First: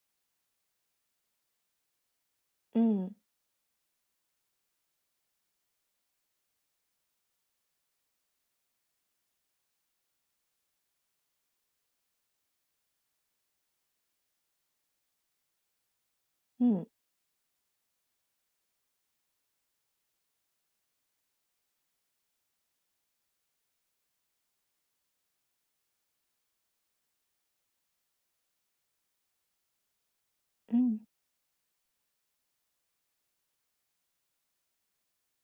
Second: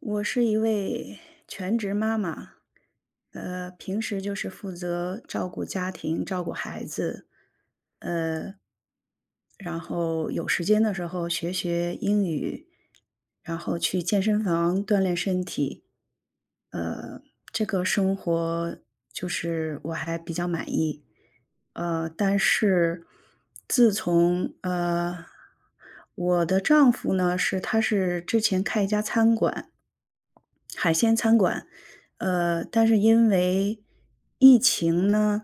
我是一位全职妈妈，嗯平时就是负责照顾家庭、照顾孩子，呃，然后有时间的时候学学英语，然后去健身房锻炼身体，嗯呃，这个生活就是我还比较满意，但是自从我的丈夫呢是他是之前开一家餐馆。海嗯，鲜餐馆，但是因为疫情呢，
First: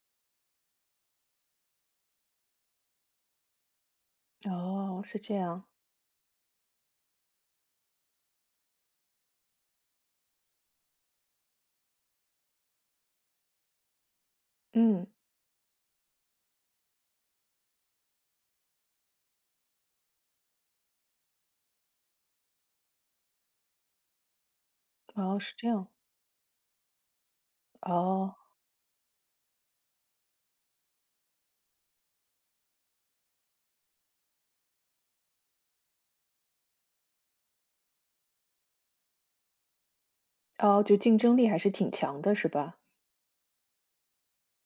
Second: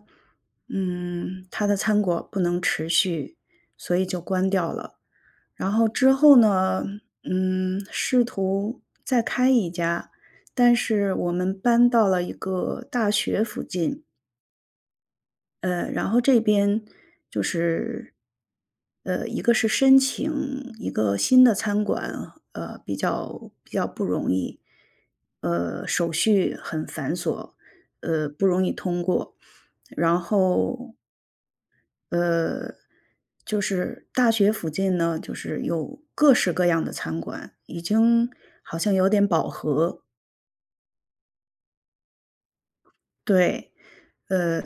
嗯，他的餐馆不能持续，所以就关掉了。哦，是这样，然后之后呢，嗯，试图再开一家，但是我们搬到了一个大学附近，嗯，然后这边就是，一个是申请一个新的餐馆，比较不容易，哦，是这样，手续很繁琐，哦不容易通过。然后，呃，就是大学附近呢，就是有各式各样的餐馆，已经好像有点饱和。哦，就竞争力还是挺强的，是吧？对。呃，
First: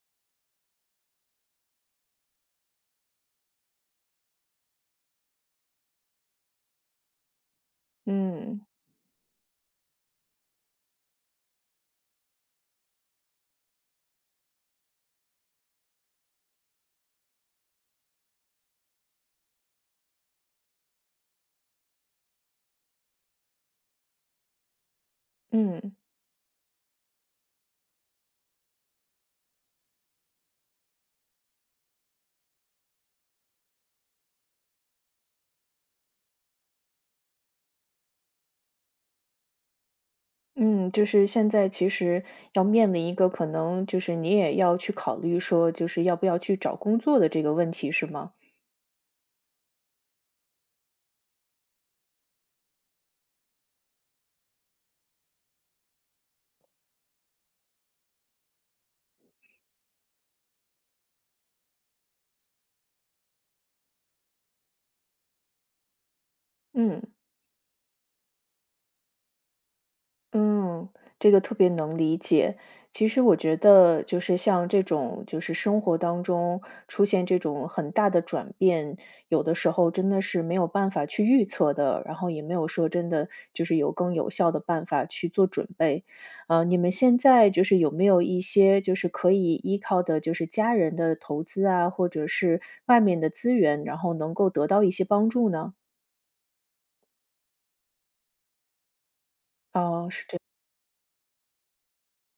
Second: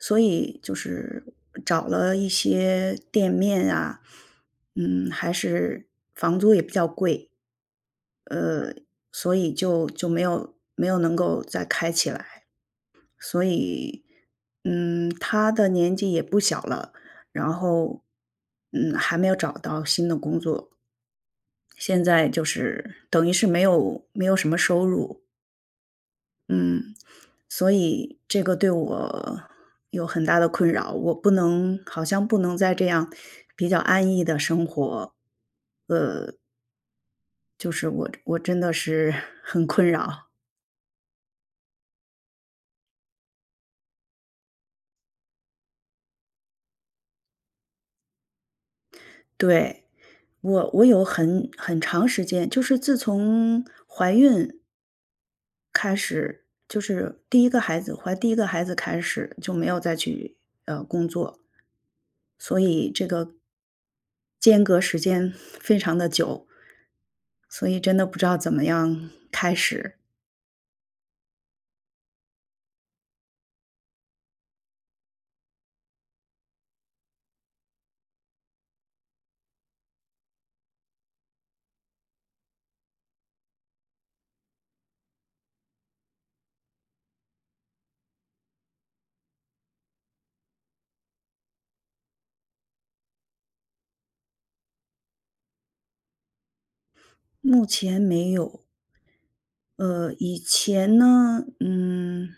所以就是找了一些店面啊，嗯，还是房租也比较贵，嗯呃，所以就没有能够再开起来。所以，嗯，他的年纪也不小了，然后，嗯，还没有找到新的工作，现在就是等于是没有什么收入。嗯嗯，所以这个对我有很大的困扰，我不能好像不能再这样比较安逸的生活，就是我真的是 很困扰。嗯，就是现在其实要面临一个可能，就是你也要去考虑说，就是要不要去找工作的这个问题，是吗？对，我有很很长时间，就是自从怀孕开始就是第一个孩子怀第一个孩子开始就没有再去，工作。所以这个间隔时间非常的久，嗯。所以真的不知道怎么样开始。嗯，这个特别能理解。其实我觉得，就是像这种，就是生活当中出现这种很大的转变，有的时候真的是没有办法去预测的，然后也没有说真的就是有更有效的办法去做准备。你们现在就是有没有一些就是可以依靠的，就是家人的投资啊，或者是外面的资源，然后能够得到一些帮助呢？目前没有。哦，是这，以前呢，嗯，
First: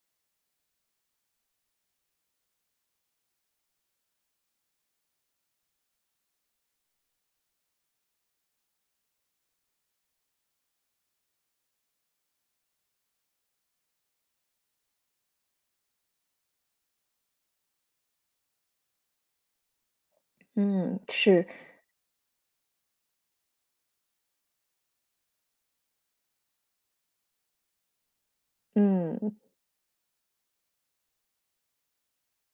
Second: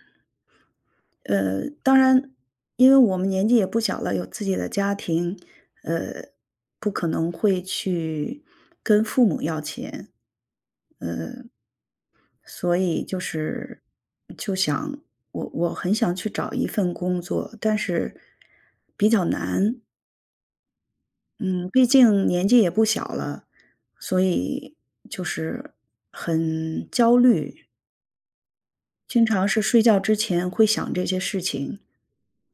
当然因为我们年纪也不小了，有自己的家庭，呃，不可能会去跟父母要钱。所以就是就想我很想去找一份工作，但是比较难。嗯，是，嗯，毕竟年纪也不小了，所以就是很焦虑，嗯经常是睡觉之前会想这些事情，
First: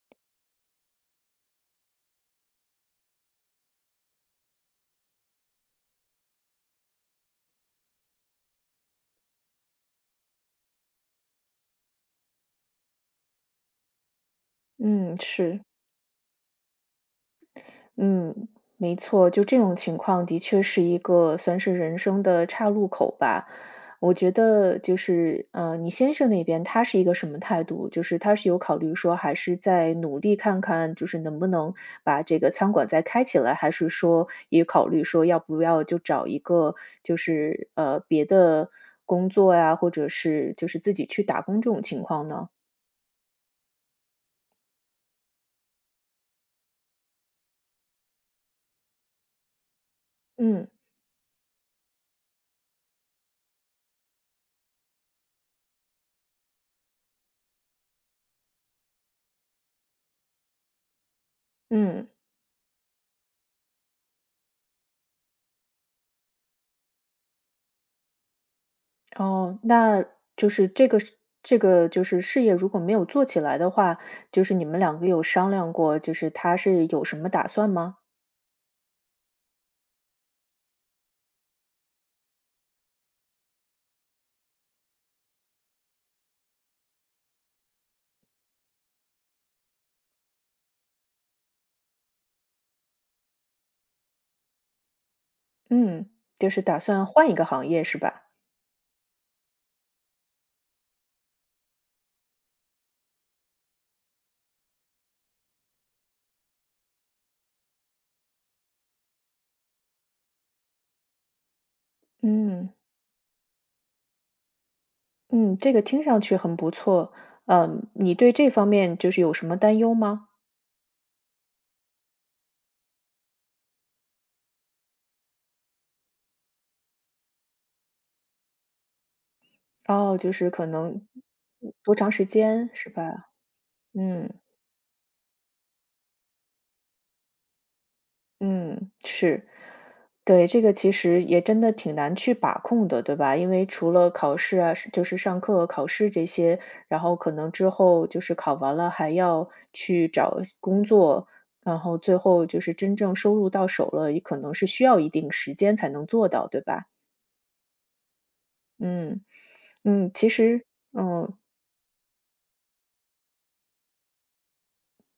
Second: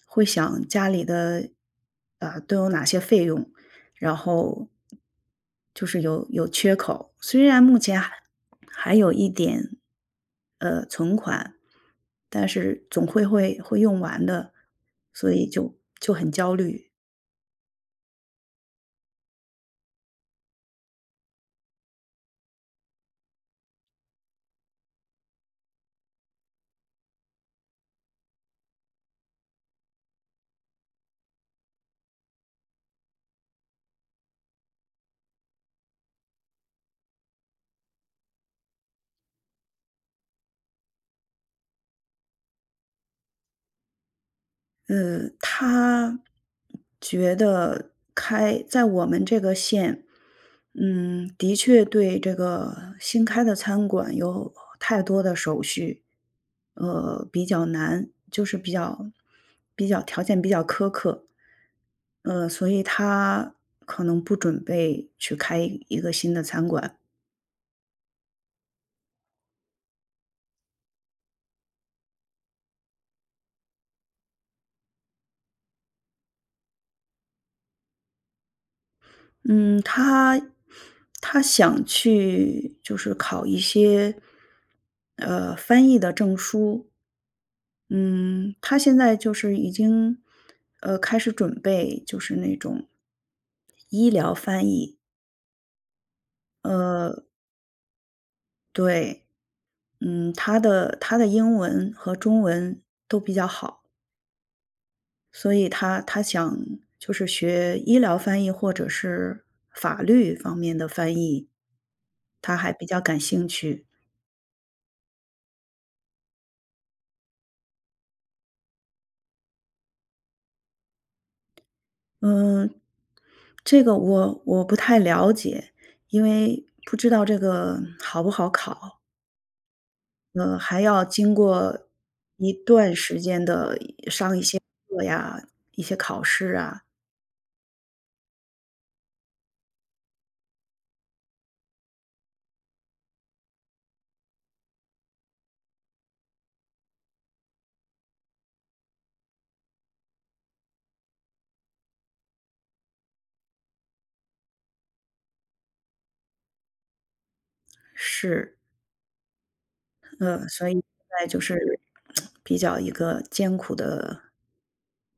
会想家里的啊、都有哪些费用，然后就是有缺口。虽然目前还还有一点。但是总会会用完的，嗯所以是。就很焦虑。嗯，没错，就这种情况的确是一个算是人生的岔路口吧。我觉得就是，你先生那边他是一个什么态度？就是他是有考虑说，还是在努力看看，就是能不能把这个餐馆再开起来，还是说也考虑说要不要就找一个就是别的工作呀，或者是就是自己去打工这种情况呢？他觉得开在我们这个县，嗯嗯，的确对这个新开的餐馆有太多的手续，比较难，就是比较条件比较苛刻，嗯。所以他可能不准备去开一个新的餐馆。哦，那就是这个事这个就是事业如果没有做起来的话，就是你们两个有商量过，就是他是有什么打算吗？嗯，他想去就是考一些，翻译的证书。嗯，他现在就是已经，开始准备，就是那种医疗翻译。嗯。就是打算呃，换一个行业是吧？对，嗯，他的英文和中文都比较好，所以他想就是学医疗翻译或者是法律方面的翻译，他嗯。还比较感兴趣。嗯，这个听上去很不错。嗯，你对这方面就是有什么担忧吗？嗯，这个我不太了解，因为不知道这个好不好考，哦，就是可还要能经过多长时一间是段时吧？间的嗯。测呀，一些考试啊，嗯，是。对，这个其实也真的挺难去把控的，对吧？因为除了考试啊，是就是上课、考试这些，然后可能之后就是考完了还要去找工作，然后最后就是真正收入到手了，也可能是需要一定时间才能做到，对吧？是，嗯，嗯，其实，所以现在嗯，就是比较一个艰苦的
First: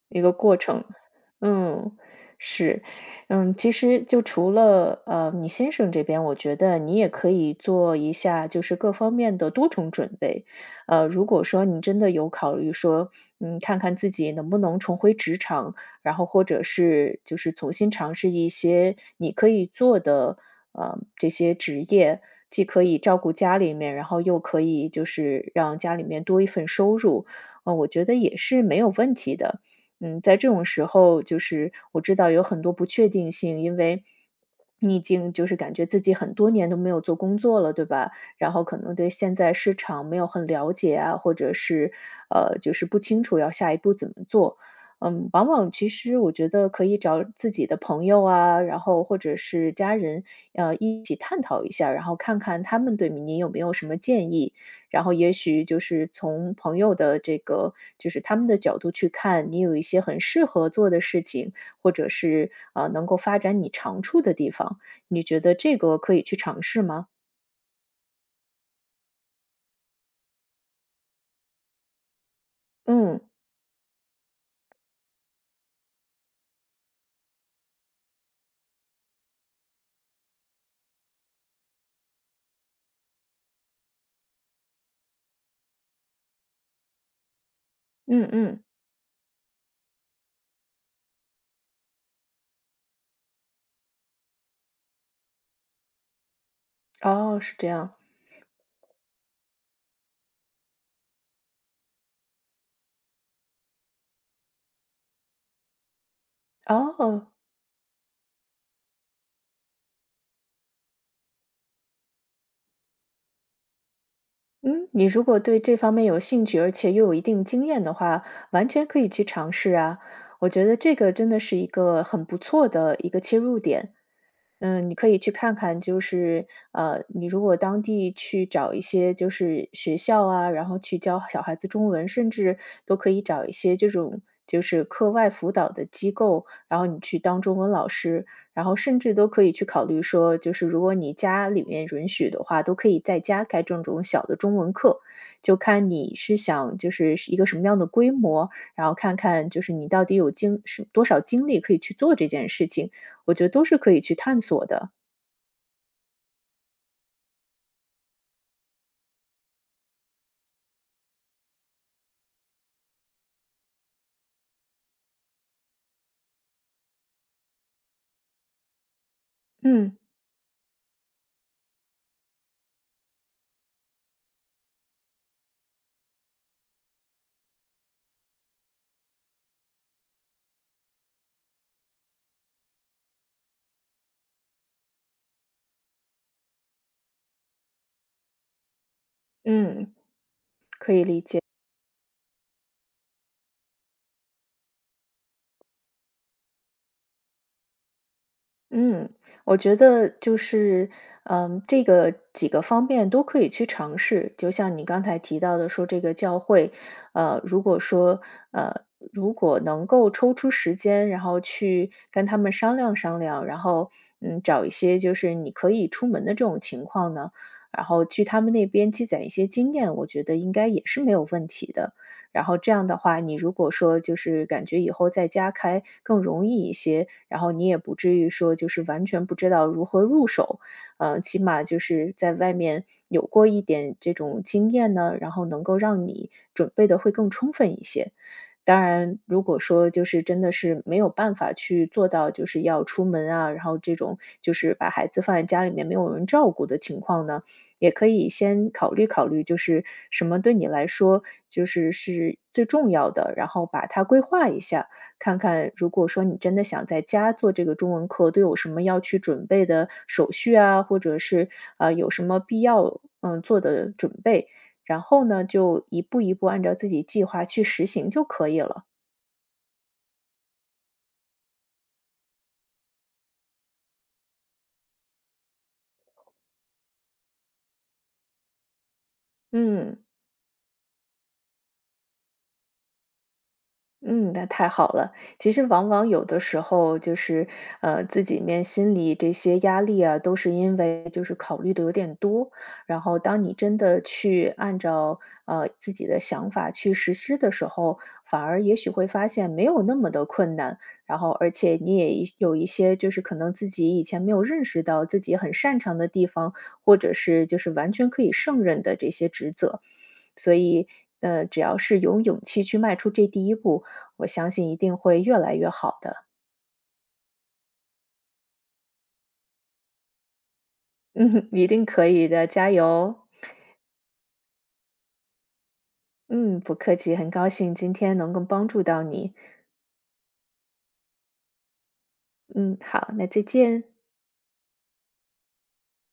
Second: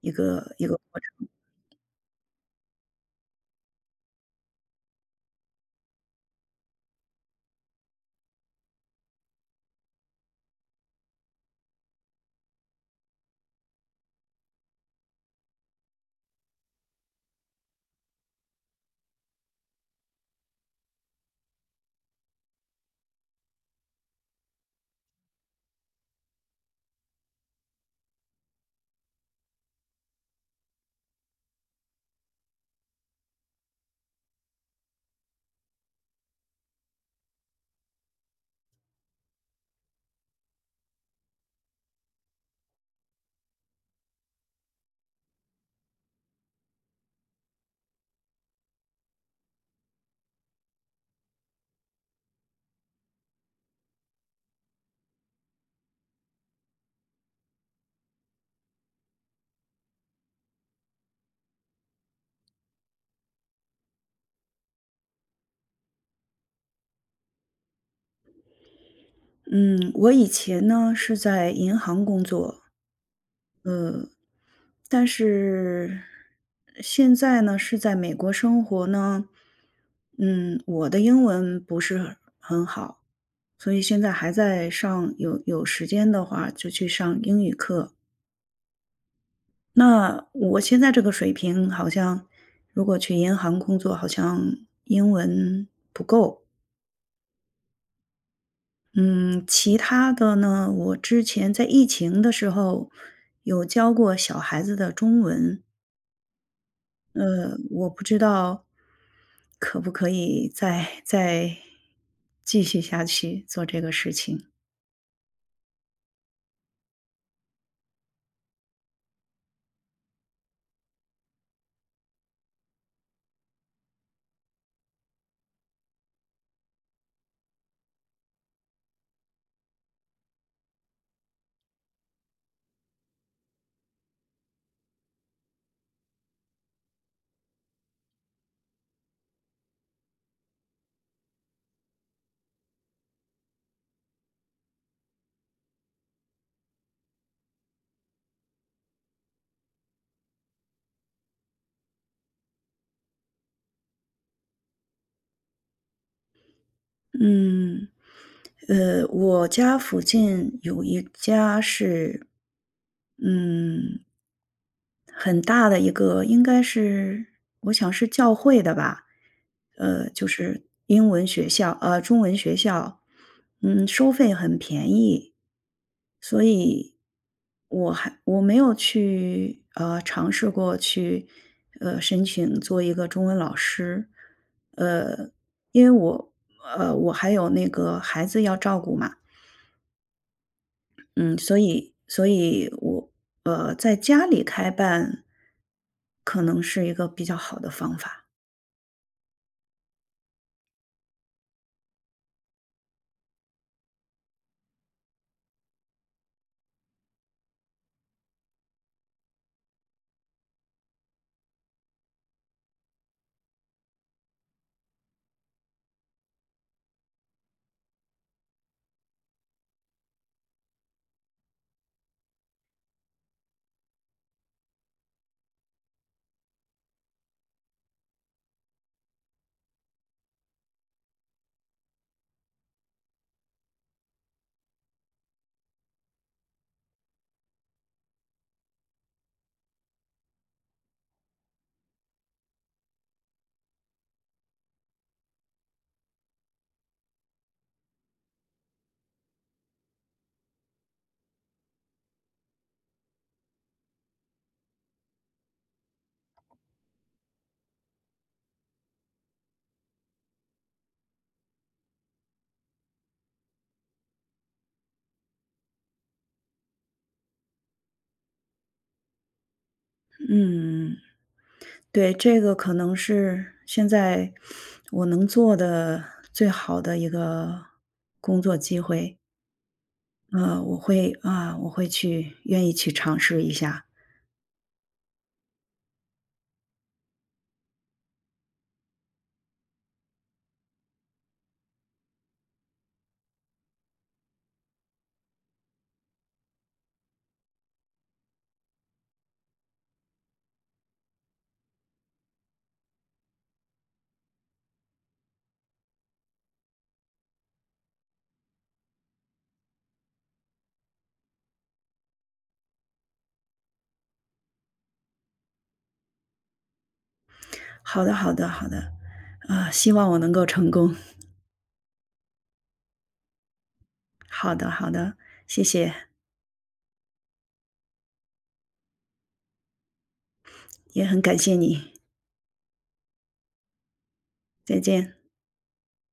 一一个个过一个程。过程。嗯，是。嗯，其实就除了，你先生这边，我觉得你也可以做一下，就是各方面的多重准备。如果说你真的有考虑说，嗯，看看自己能不能重回职场，然后或者是就是重新尝试一些你可以做的，这些职业，既可以照顾家里面，然后又可以就是让家里面多一份收入，我觉得也是没有问题的。嗯，在这种时候，就是我知道有很多不确定性，因为你已经就是感觉自己很多年都没有做工作了，对吧？然后可能对现在市场没有很了解啊，或者是就是不清楚要下一步怎么做。嗯，往往其实我觉得可以找自己的朋友啊，然后或者是家人，一起探讨一下，然后看看他们对你有没有什么建议。然后也许就是从朋友的这个就是他们的角度去看，你有一些很适合做的事情，或者是，啊能够发展你长处的地方，你觉得这个可以去尝试吗？嗯，我以前呢是在银行工作，嗯，呃，但是现在呢，是在美国生活呢，嗯，我的英文不是很好，所以现在还在上，有有时间的话就去上英语课。嗯嗯，那我现在这个水平好像，如果去银行工作，好像英文不够。哦，是这样。嗯，其他的呢，我之前在疫情的时候有教过小孩子的中文，哦，我不知道可不可以再继续下去做这个事情。嗯，你如果对这方面有兴趣，而且又有一定经验的话，完全可以去尝试啊。我觉得这个真的是一个很不错的一个切入点。嗯，你可以去看看，就是你如果当地去找一些就是学校啊，然后去教小孩子中文，甚至都可以找一些这种就是课外辅导的机构，然后你去当中文老师，然后甚至都可以去考虑说，就是如果你家里面允许的话，都可以在家开这种小的中文课，就看你是想就是一个什么样的规模，然后看看就是你到底有经是多少精力可以去做这件事情。我觉得都是可以去探索的。嗯，我家附近有一家是，嗯，很大的一个应该是我想是教会的吧，嗯就是英文学校中文学校，嗯，收费很便宜。所以我还我没有去，尝试过去，申请做一个中文老师。呃，因为我我还有那个孩子要照顾嘛。嗯嗯，所以我在家里开办，可能是一个比较好的方法。嗯，我觉得就是，嗯，这个几个方面都可以去尝试。就像你刚才提到的，说这个教会，呃，如果说，呃，如果能够抽出时间，然后去跟他们商量商量，然后，嗯，找一些就是你可以出门的这种情况呢，然后去他们那边积攒一些经验，我觉得应该也是没有问题的。然后这样的话，你如果说就是感觉以后在家开更容易一些，然后你也不至于说就是完全不知道如何入手，起码就是在外面有过一点这种经验呢，然后能够让你准备的会更充分一些。当然，如果说就是真的是没有办法去做到，就是要出门啊，然后这种就是把孩子放在家里面没有人照顾的情况呢，也可以先考虑考虑，就是什么对你来说就是是最重要的，然后把它规划一下，看看如果说你真的想在家做这个中文课，都有什么要去准备的手续啊，或者是啊有什么必要做的准备，然后呢就一步一步按照自己计划去实行就可以了。嗯，对，这个可能是现在我能做的最好的一个工作机会。嗯。我会啊，我会去愿意去尝试一下。嗯，那太好了。其实往往有的时候就是，自己面心里这些压力啊，都是因为就是考虑的有点多。然后当你真的去按照自己的想法去实施的时候，反而也许会发现没有那么的困难。然后而且你也一有一些就是可能自己以前没有认识到自己很擅长的地方，或者是就是完全可以胜任的这些职责。所以，只要是有勇气去迈出这第一步，我相信一定会越来越好的。好的，好的，好的。啊，希望我能够成功。嗯，一定可以的，加油！好的，好的，谢谢，嗯，不客气，很高兴今天能够帮助到你。也很感谢你，嗯，好，那再见。再见。